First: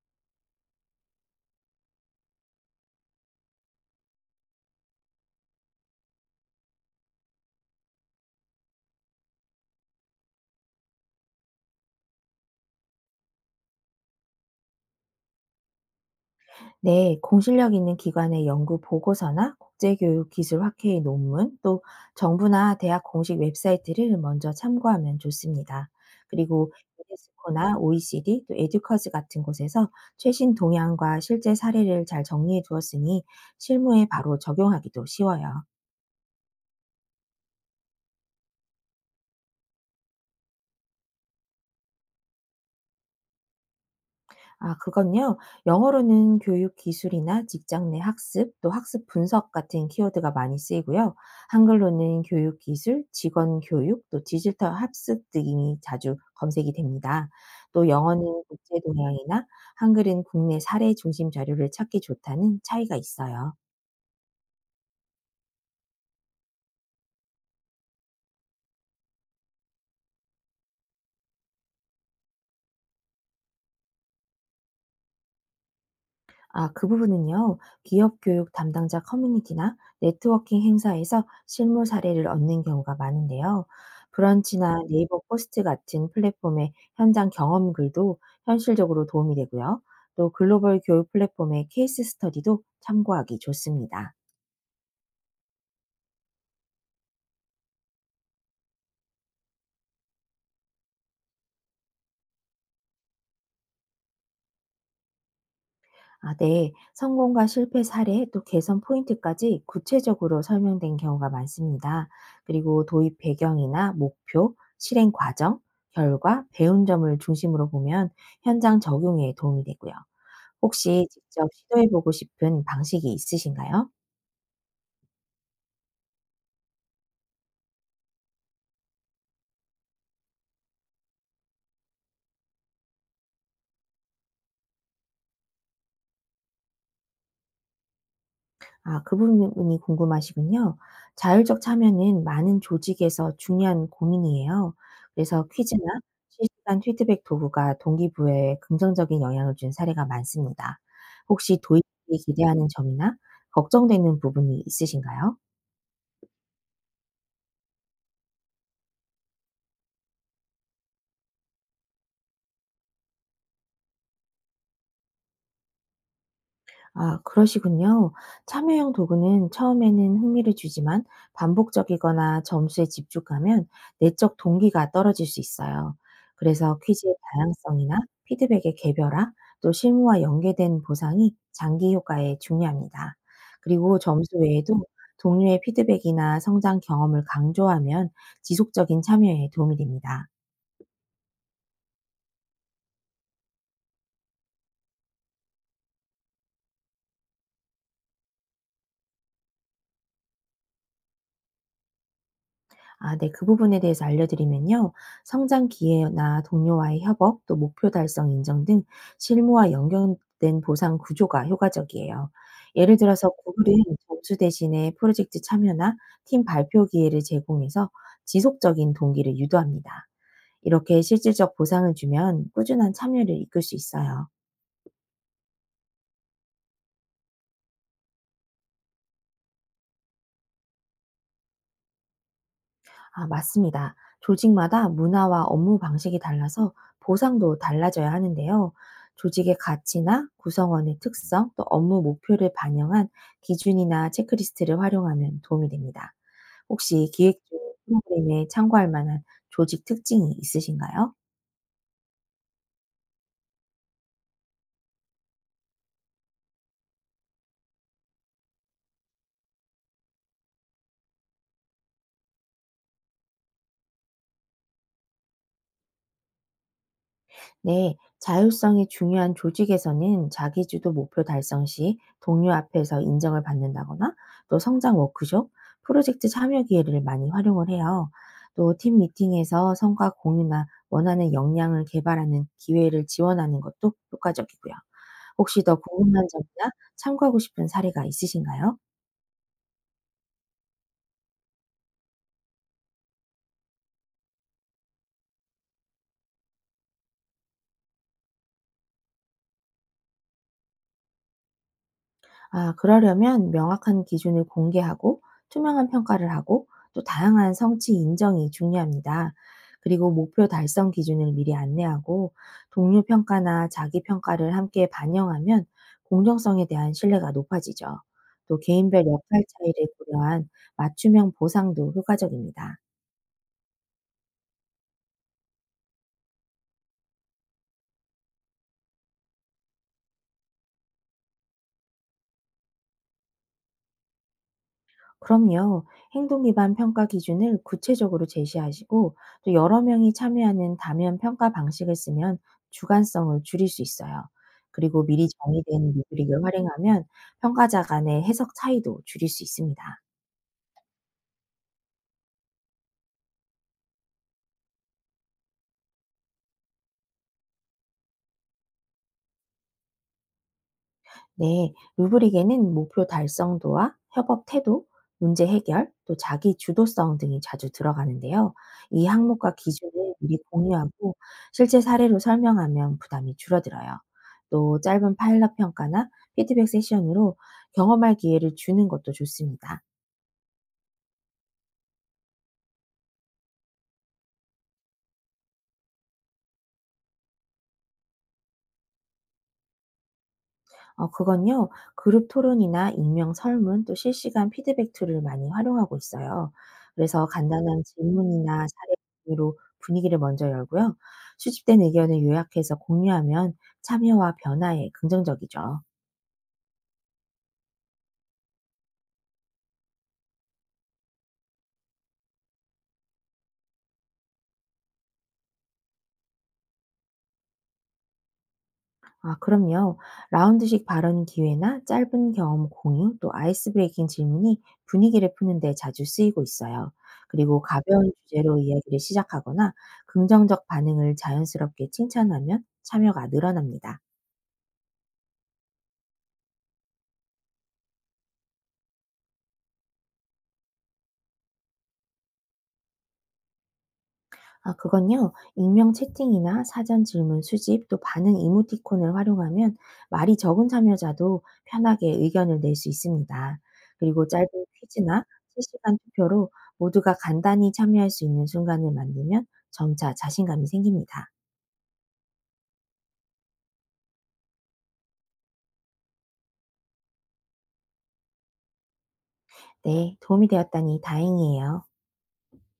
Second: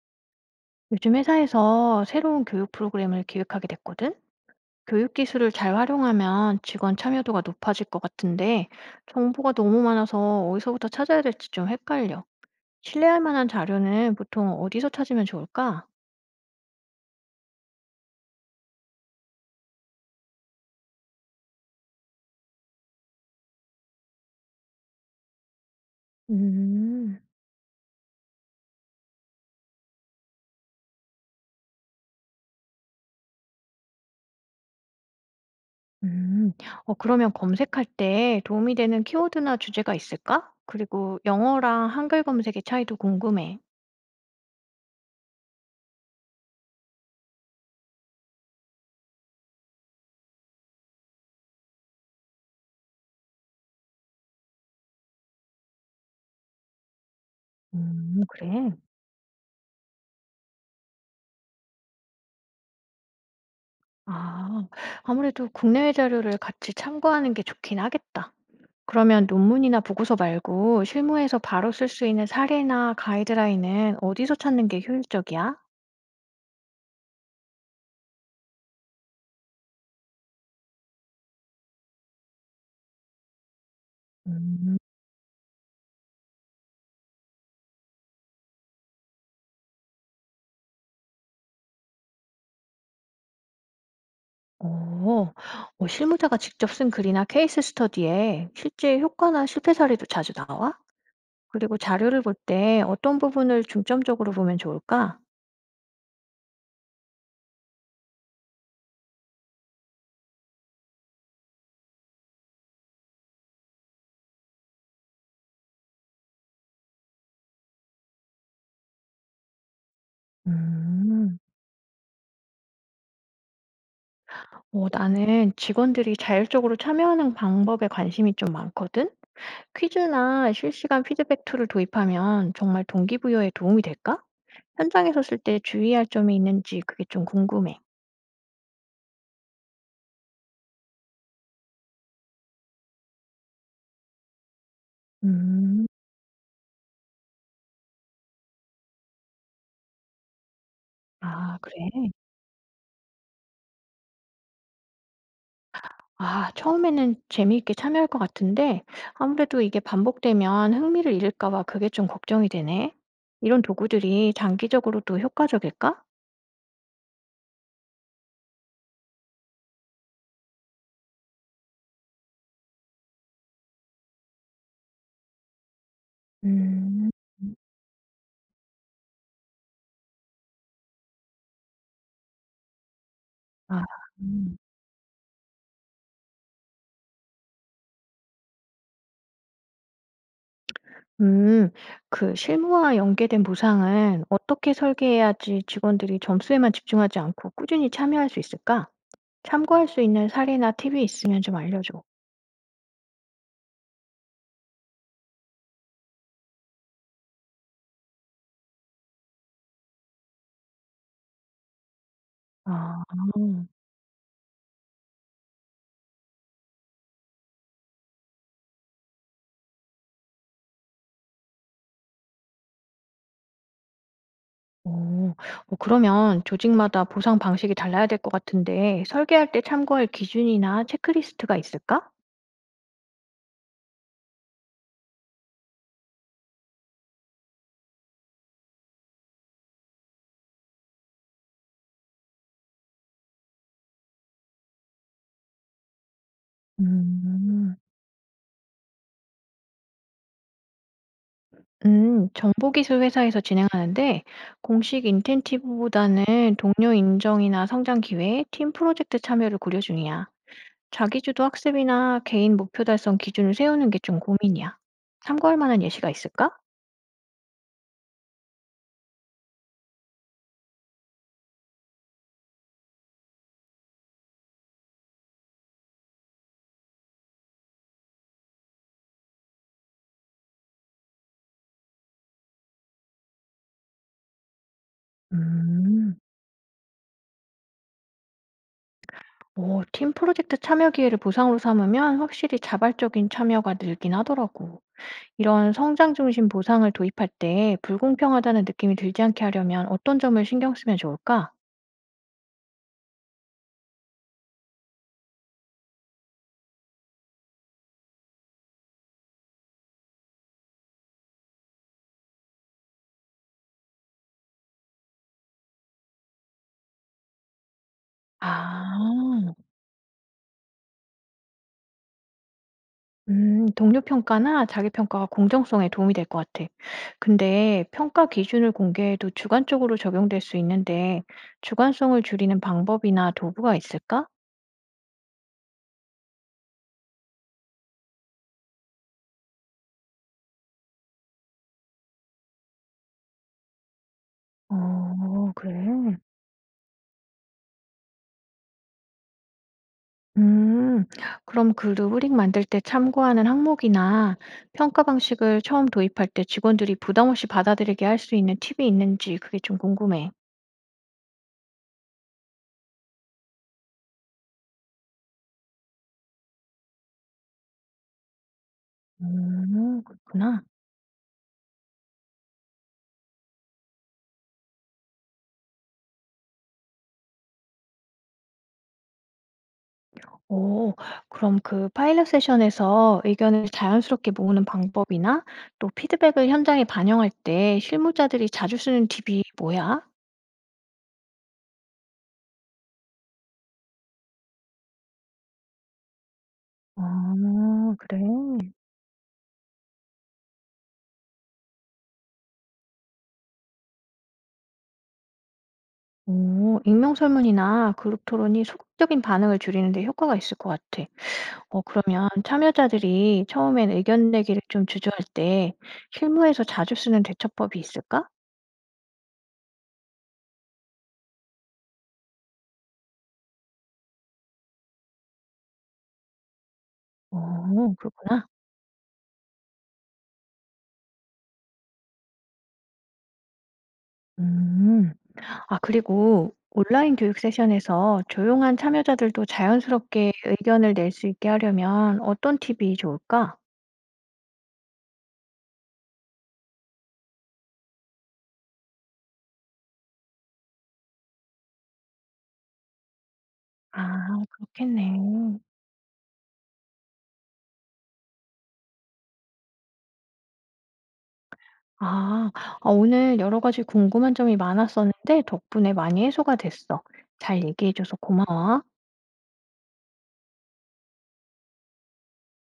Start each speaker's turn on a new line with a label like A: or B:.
A: 요즘 회사에서 새로운 교육 프로그램을 기획하게 됐거든? 교육 기술을 잘 활용하면 직원 참여도가 높아질 것 같은데, 정보가 너무 많아서 어디서부터 찾아야 될지 좀 헷갈려. 신뢰할 만한 자료는 보통 어디서 찾으면 좋을까?
B: 네, 공실력 있는 기관의 연구 보고서나 국제교육 기술 학회의 논문, 또 정부나 대학 공식 웹사이트를 먼저 참고하면 좋습니다. 그리고
A: 음,
B: 유네스코나 OECD, 또 에듀커즈 같은 곳에서 최신 동향과 실제 사례를 잘 정리해 두었으니 실무에 바로 적용하기도 쉬워요.
A: 음. 그러면 검색할 때 도움이 되는 키워드나 주제가 있을까? 그리고 영어랑 한글 검색의 차이도 궁금해.
B: 아 그건요. 영어로는 교육 기술이나 직장 내 학습, 또 학습 분석 같은 키워드가 많이 쓰이고요. 한글로는 교육 기술, 직원 교육, 또 디지털 학습 등이 자주 검색이 됩니다. 또 영어는
A: 그래.
B: 국제 동향이나 한글은 국내 사례 중심 자료를 찾기 좋다는 차이가 있어요.
A: 아, 아무래도 국내외 자료를 같이 참고하는 게 좋긴 하겠다. 그러면 논문이나 보고서 말고 실무에서 바로 쓸 수 있는 사례나 가이드라인은 어디서 찾는 게 효율적이야?
B: 아, 그 부분은요. 기업 교육 담당자 커뮤니티나 네트워킹 행사에서 실무 사례를 얻는 경우가 많은데요.
A: 음,
B: 브런치나 네이버 포스트 같은 플랫폼의 현장 경험 글도 현실적으로 도움이 되고요. 또 글로벌 교육 플랫폼의 케이스 스터디도 참고하기 좋습니다.
A: 어, 실무자가 직접 쓴 글이나 케이스 스터디에 실제 효과나 실패 사례도 자주 나와? 그리고 자료를 볼 때 어떤 부분을 중점적으로 보면 좋을까?
B: 아, 네. 성공과 실패 사례 또 개선 포인트까지 구체적으로 설명된 경우가 많습니다. 그리고 도입 배경이나 목표, 실행 과정, 결과, 배운 점을 중심으로 보면 현장 적용에 도움이 되고요. 혹시
A: 음,
B: 직접 시도해보고 싶은 방식이 있으신가요?
A: 나는 직원들이 자율적으로 참여하는 방법에 관심이 좀 많거든? 퀴즈나 실시간 피드백 툴을 도입하면 정말 동기부여에 도움이 될까? 현장에서 쓸 때 주의할 점이 있는지 그게 좀 궁금해.
B: 아 그 부분이 궁금하시군요. 자율적 참여는 많은 조직에서 중요한 고민이에요. 그래서 퀴즈나
A: 음.
B: 실시간 피드백 도구가 동기부여에 긍정적인 영향을 준 사례가 많습니다.
A: 아
B: 혹시 도입이
A: 그래?
B: 기대하는 점이나 걱정되는 부분이 있으신가요?
A: 아 처음에는 재미있게 참여할 것 같은데 아무래도 이게 반복되면 흥미를 잃을까 봐 그게 좀 걱정이 되네. 이런 도구들이 장기적으로도 효과적일까?
B: 아, 그러시군요. 참여형 도구는 처음에는 흥미를 주지만 반복적이거나 점수에 집중하면 내적 동기가 떨어질 수 있어요. 그래서
A: 음.
B: 퀴즈의 다양성이나 피드백의 개별화, 또 실무와 연계된 보상이 장기 효과에 중요합니다.
A: 아.
B: 그리고 점수
A: 음.
B: 외에도 동료의 피드백이나 성장 경험을 강조하면 지속적인 참여에 도움이 됩니다.
A: 음. 그 실무와 연계된 보상은 어떻게 설계해야지 직원들이 점수에만 집중하지 않고 꾸준히 참여할 수 있을까? 참고할 수 있는 사례나 팁이 있으면 좀 알려줘.
B: 아 네. 그 부분에 대해서 알려드리면요. 성장 기회나 동료와의 협업, 또 목표 달성 인정 등 실무와 연결된 보상 구조가 효과적이에요. 예를
A: 아.
B: 들어서 구글은 점수 대신에 프로젝트 참여나 팀 발표 기회를 제공해서 지속적인 동기를 유도합니다. 이렇게 실질적 보상을 주면 꾸준한 참여를 이끌 수 있어요.
A: 오, 그러면 조직마다 보상 방식이 달라야 될 것 같은데 설계할 때 참고할 기준이나 체크리스트가 있을까?
B: 아, 맞습니다. 조직마다 문화와 업무 방식이 달라서 보상도 달라져야 하는데요. 조직의 가치나 구성원의 특성, 또 업무 목표를 반영한 기준이나 체크리스트를 활용하면 도움이 됩니다. 혹시 기획 중
A: 음.
B: 프로그램에 참고할 만한 조직 특징이 있으신가요?
A: 음. 정보기술 회사에서 진행하는데 공식 인센티브보다는 동료 인정이나 성장 기회, 팀 프로젝트 참여를 고려 중이야. 자기주도 학습이나 개인 목표 달성 기준을 세우는 게 좀 고민이야. 참고할 만한 예시가 있을까?
B: 네, 자율성이 중요한 조직에서는 자기주도 목표 달성 시 동료 앞에서 인정을 받는다거나 또 성장 워크숍, 프로젝트 참여 기회를 많이 활용을 해요. 또 팀 미팅에서 성과 공유나 원하는 역량을 개발하는 기회를 지원하는 것도 효과적이고요. 혹시 더
A: 음.
B: 궁금한 점이나 참고하고 싶은 사례가 있으신가요?
A: 오, 팀 프로젝트 참여 기회를 보상으로 삼으면 확실히 자발적인 참여가 늘긴 하더라고. 이런 성장 중심 보상을 도입할 때 불공평하다는 느낌이 들지 않게 하려면 어떤 점을 신경 쓰면 좋을까?
B: 아, 그러려면 명확한 기준을 공개하고 투명한 평가를 하고 또 다양한 성취 인정이 중요합니다. 그리고 목표 달성 기준을 미리 안내하고 동료 평가나 자기 평가를 함께 반영하면 공정성에 대한 신뢰가 높아지죠. 또
A: 아,
B: 개인별 역할 차이를 고려한 맞춤형 보상도 효과적입니다.
A: 동료 평가나 자기 평가가 공정성에 도움이 될 것 같아. 근데 평가 기준을 공개해도 주관적으로 적용될 수 있는데 주관성을 줄이는 방법이나 도구가 있을까?
B: 그럼요. 행동 기반 평가 기준을 구체적으로 제시하시고 또 여러 명이 참여하는 다면 평가 방식을 쓰면 주관성을 줄일 수 있어요. 그리고 미리
A: 어, 그래.
B: 정의된 루브릭을 활용하면 평가자 간의 해석 차이도 줄일 수 있습니다.
A: 음, 그럼 그 루브릭 만들 때 참고하는 항목이나 평가 방식을 처음 도입할 때 직원들이 부담 없이 받아들이게 할 수 있는 팁이 있는지 그게 좀 궁금해.
B: 네, 루브릭에는 목표 달성도와 협업 태도, 문제 해결, 또 자기 주도성 등이 자주 들어가는데요. 이 항목과 기준을 미리
A: 그렇구나.
B: 공유하고 실제 사례로 설명하면 부담이 줄어들어요. 또 짧은 파일럿 평가나 피드백 세션으로 경험할 기회를 주는 것도 좋습니다.
A: 오, 그럼 그 파일럿 세션에서 의견을 자연스럽게 모으는 방법이나 또 피드백을 현장에 반영할 때 실무자들이 자주 쓰는 팁이 뭐야?
B: 어 그건요. 그룹 토론이나 익명 설문 또 실시간 피드백 툴을 많이 활용하고 있어요. 그래서 간단한
A: 아, 그래.
B: 질문이나 사례 로 분위기를 먼저 열고요. 수집된 의견을 요약해서 공유하면 참여와 변화에 긍정적이죠.
A: 오, 익명 설문이나 그룹 토론이 소극적인 반응을 줄이는 데 효과가 있을 것 같아. 그러면 참여자들이 처음엔 의견 내기를 좀 주저할 때 실무에서 자주 쓰는 대처법이 있을까?
B: 아 그럼요. 라운드식 발언 기회나 짧은 경험 공유 또 아이스 브레이킹 질문이 분위기를 푸는 데 자주 쓰이고 있어요. 그리고
A: 어,
B: 가벼운
A: 그렇구나.
B: 주제로 이야기를 시작하거나 긍정적 반응을 자연스럽게 칭찬하면 참여가 늘어납니다.
A: 음. 아, 그리고 온라인 교육 세션에서 조용한 참여자들도 자연스럽게 의견을 낼 수 있게 하려면 어떤 팁이 좋을까?
B: 아 그건요. 익명 채팅이나 사전 질문 수집 또 반응 이모티콘을 활용하면 말이 적은 참여자도 편하게 의견을 낼 수 있습니다.
A: 아,
B: 그리고 짧은
A: 그렇겠네.
B: 퀴즈나 실시간 투표로 모두가 간단히 참여할 수 있는 순간을 만들면 점차 자신감이 생깁니다.
A: 아, 오늘 여러 가지 궁금한 점이 많았었는데 덕분에 많이 해소가 됐어. 잘 얘기해줘서 고마워.
B: 네, 도움이 되었다니 다행이에요.